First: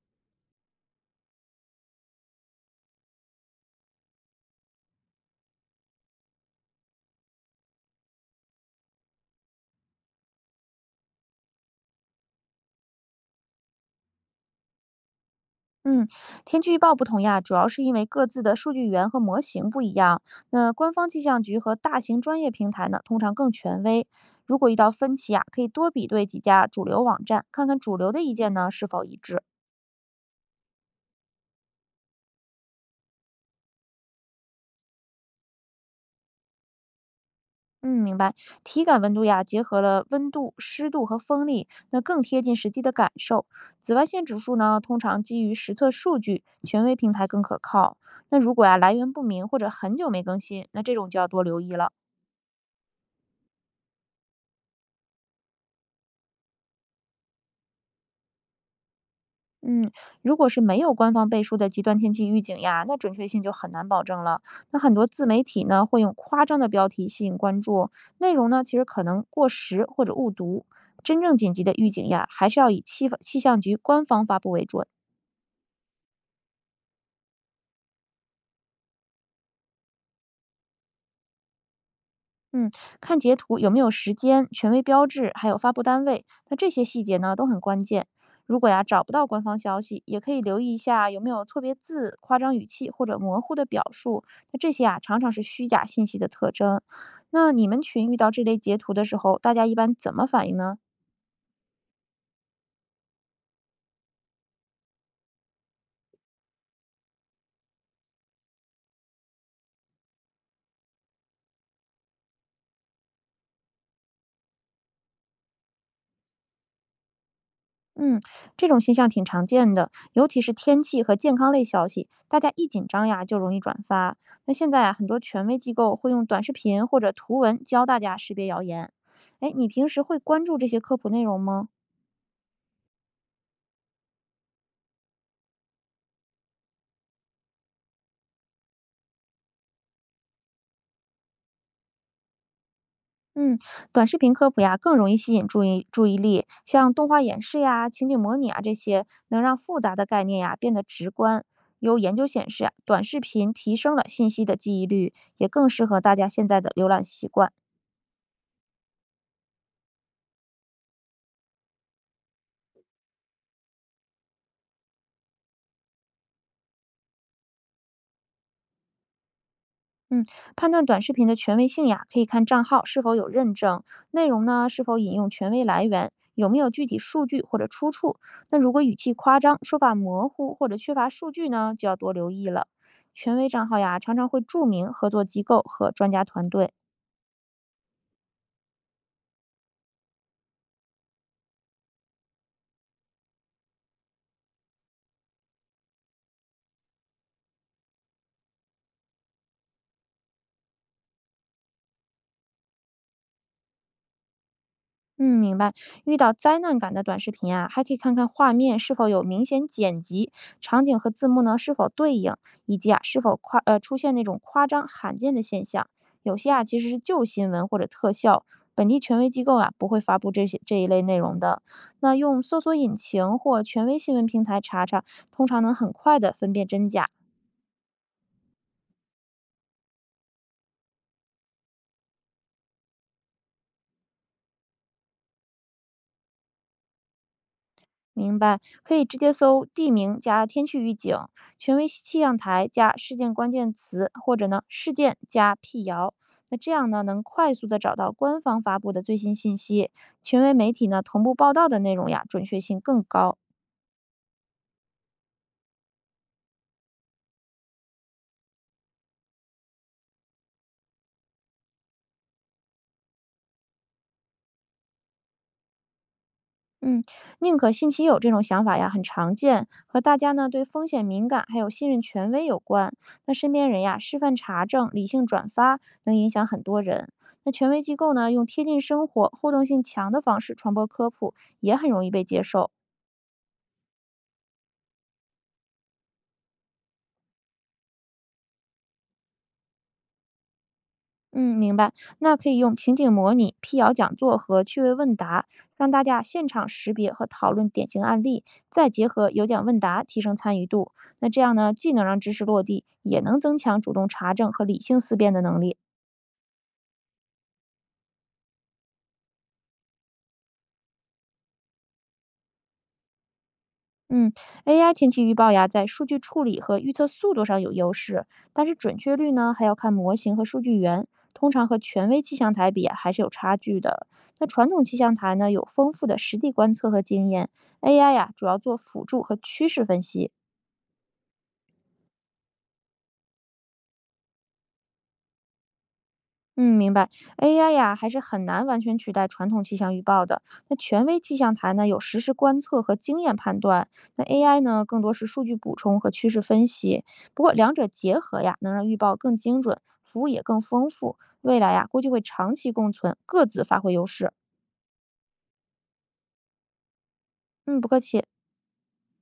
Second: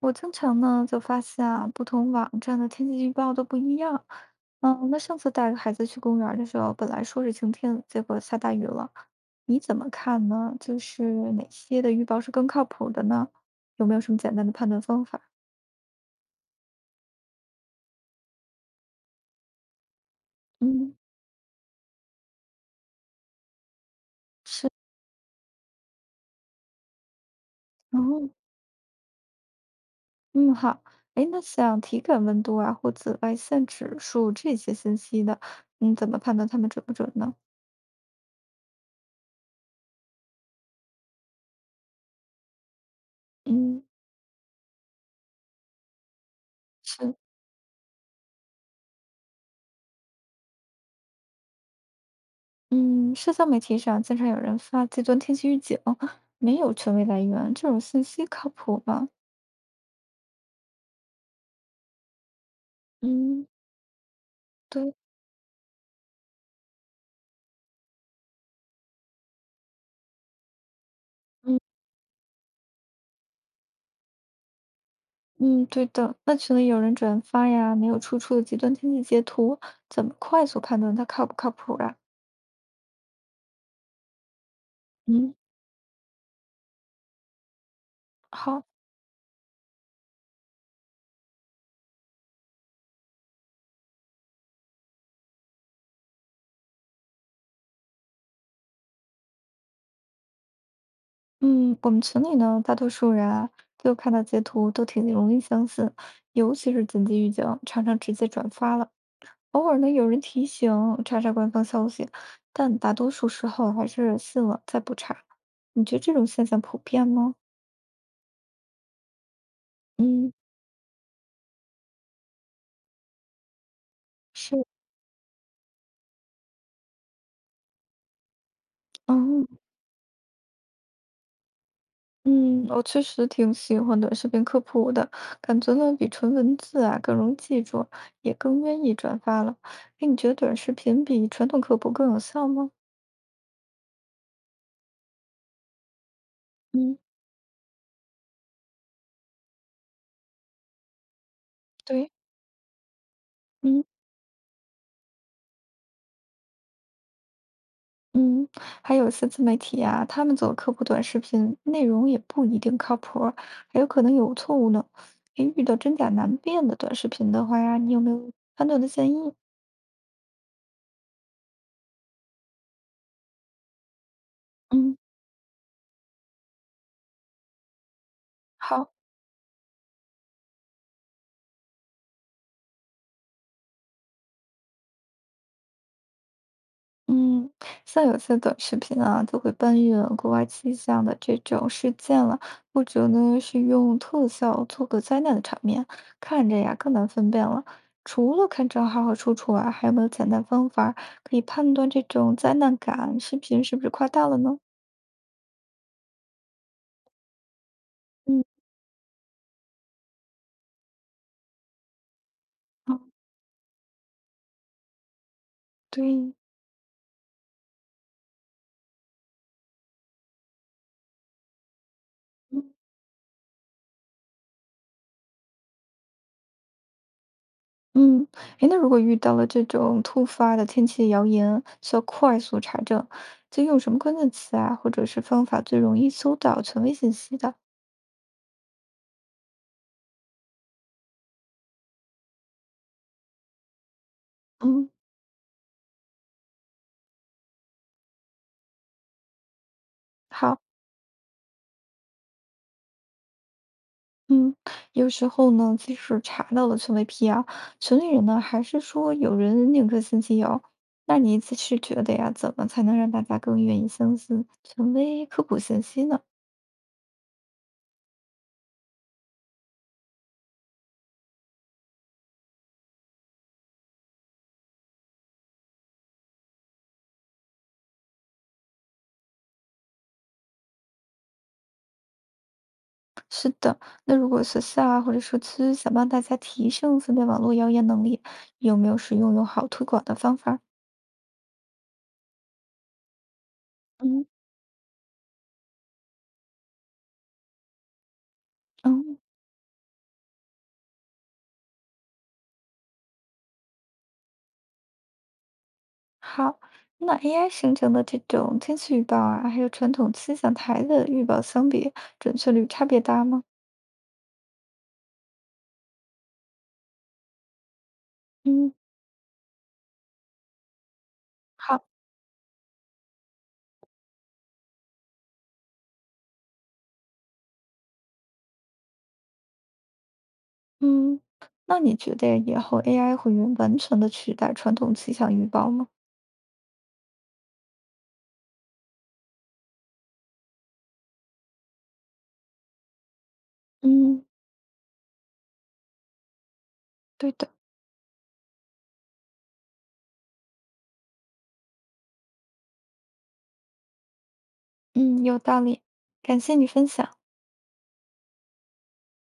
我经常呢就发现啊，不同网站的天气预报都不一样。嗯，那上次带孩子去公园儿的时候，本来说是晴天，结果下大雨了。你怎么看呢？就是哪些的预报是更靠谱的呢？有没有什么简单的判断方法？嗯，天气预报不同呀，主要是因为各自的数据源和模型不一样。那官嗯，方气象局和大型专业平台呢，通常更权威。如果是，遇到分歧啊，可以多比对几家主流网站，看看主流的哦，意见呢是否一致。嗯，好。哎，那像体感温度啊或紫外线指数这些信息的，你怎么判断它们准不准呢？嗯，明白。体感温度呀，结合了温度、湿度和风力，那更贴近实际的感受。嗯，紫外线指数呢，通常基于实测数据，权威平是。台更可靠。那如果呀来源不明或者很久没更新，那这种就要多留意了。嗯，社交媒体上经常有人发极端天气预警，没有权威来源，这种信息靠谱吗？嗯，如果是没有官方背书的极端天气预警呀，那准确性嗯，就很难保证了。那很对，多自媒体呢，会用夸张的标题吸引关注，内容呢其实可能过时或者误读。真正紧嗯急的预警呀，还是要以气象局官方发布为准。嗯，对的。那群里有人转发呀，没有出处的极端天气截图，怎么快速判断它靠不靠谱啊？嗯，看截图有没有时间、权威标志，嗯，还有发布单位，那这些细节呢都很关键。如好，果呀找不到官方消息，也可以留意一下有没有错别字、夸张语气或者模糊的表述。那这些啊常常是虚假信息的特征。那你们群遇到这类截图的时候，大家一般怎么反应呢？嗯，我们群里呢，大多数人啊，就看到截图都挺容易相信，尤其是紧急预警，常常直接转发了。偶尔呢，有人提醒查查官方消息，但大多数时候还是信了再不查。你觉得这种现象普遍吗？嗯，这种现象挺常见的，尤嗯，其是天气和健康类消息，大家一紧张呀就容易转发。那是，现在啊，很多权威机构会用短视频或者图文教大家识别谣言。嗯哎，你平时会关注这些科普内容吗？嗯，我确实挺喜欢短视频科普的，感觉呢比纯文字啊更容易记住，也更愿意转发了。哎，你觉得短视频比传统科普更有效吗？嗯，短视频科普呀更容易吸引注意力，像嗯，动画演示呀、情景模拟啊这些，能让复杂的概念呀变得直观。有对，研究显示啊短视频提嗯。升了信息的记忆率，也更适合大家现在的浏览习惯。嗯，还有些自媒体呀、他们做科普短视频，内容也不一定靠谱儿还有可能有错误呢。诶，遇到真假难辨的短视频的话呀，你有没有判断的建议？嗯，判断短视频的权威性呀，可以看账号是否有认证，内容呢是嗯，否引用权威来源，有没有具体数据或者出处。那如果好。语气夸张、说法模糊或者缺乏数据呢，就要多留意了。权威账号呀，常常会注明合作机构和专家团队。嗯，像有些短视频啊，就会搬运国外气象的这种事件了，或者呢是用特效做个灾难的场面，看着呀更难分辨了。除了看账号和出处啊，还有没有简单方法儿可以判断这种灾难感视频是不是夸大了呢？嗯，明白。遇到灾难感的短视频啊，还可以看看嗯，画面是否有明显剪辑，场景和字幕呢是否对应，以及啊哦，是否出现那种夸张罕见的现象。对，有些啊其实是旧新闻或者特效，本地权威机构啊不会发布这一类内容的。那用搜嗯，索引擎或权威新闻平台查查，通常能很快的分辨真假。嗯，诶，那如果遇到了这种突发的天气谣言，需要快速查证，就用什么关键词啊，或者是方法最容易搜到权威信息的？明白，可以直接搜地名加天气预警、权威气象台加事件关键词，或者呢嗯。事件加辟谣。那这样呢，能快速的找到官方发布的最新信息，权威好，媒体呢同步报道的内容呀，准确性更高。嗯，有时候呢，即使查到了权威辟谣群里人呢还是说有人宁可信其有。那你自是觉得呀，怎么才能让大家更愿意相信权威科普信息呢？嗯，宁可信其有这种想法呀，很常见，和大家呢对风险敏感，还有信任权威有关。那身边人呀，示范查证、理性转发，能影响很多人。那权威机构呢，用贴近生活、互动性强的方式传播科普，也很容易被接受。是的，那如果学校啊或者社区想帮大家提升分辨网络谣言能力，有没有使用友好推广的方法？嗯，明白。那可以用情景模拟、辟谣讲嗯座和趣味问答，让大家现场识别和讨论典型案例，再结嗯，合有奖问答提升参与度。那这样呢，既能让知识落地，也能增强主动查证和理性思辨的能力。好。那 AI 生成的这种天气预报啊，还有传统气象台的预报相比，准确率差别大吗？嗯，AI 天气预报呀，在数据处理和预测速度上有优势，但嗯，是准确率呢，还要看模型和数据源，通常和好。权威气象台比啊还是有差距的。那传统气象台呢，有丰富的实地观测和经验，AI 呀，主要做辅助和趋势分析。嗯，那你觉得以后 AI 会完全的取代传统气象预报吗？嗯，明白。AI 呀，还是很难完全取代传统气象预报的。那权威气象台呢，有实时观测和经验判断；那 嗯，AI 呢，更多是数据补充和趋势分析。对不的。过两者结合呀，能让预报更精准，服务也更丰富。未来呀，估计会长期共存，各自发挥优势。嗯，有道理，感谢你分享。嗯，不客气。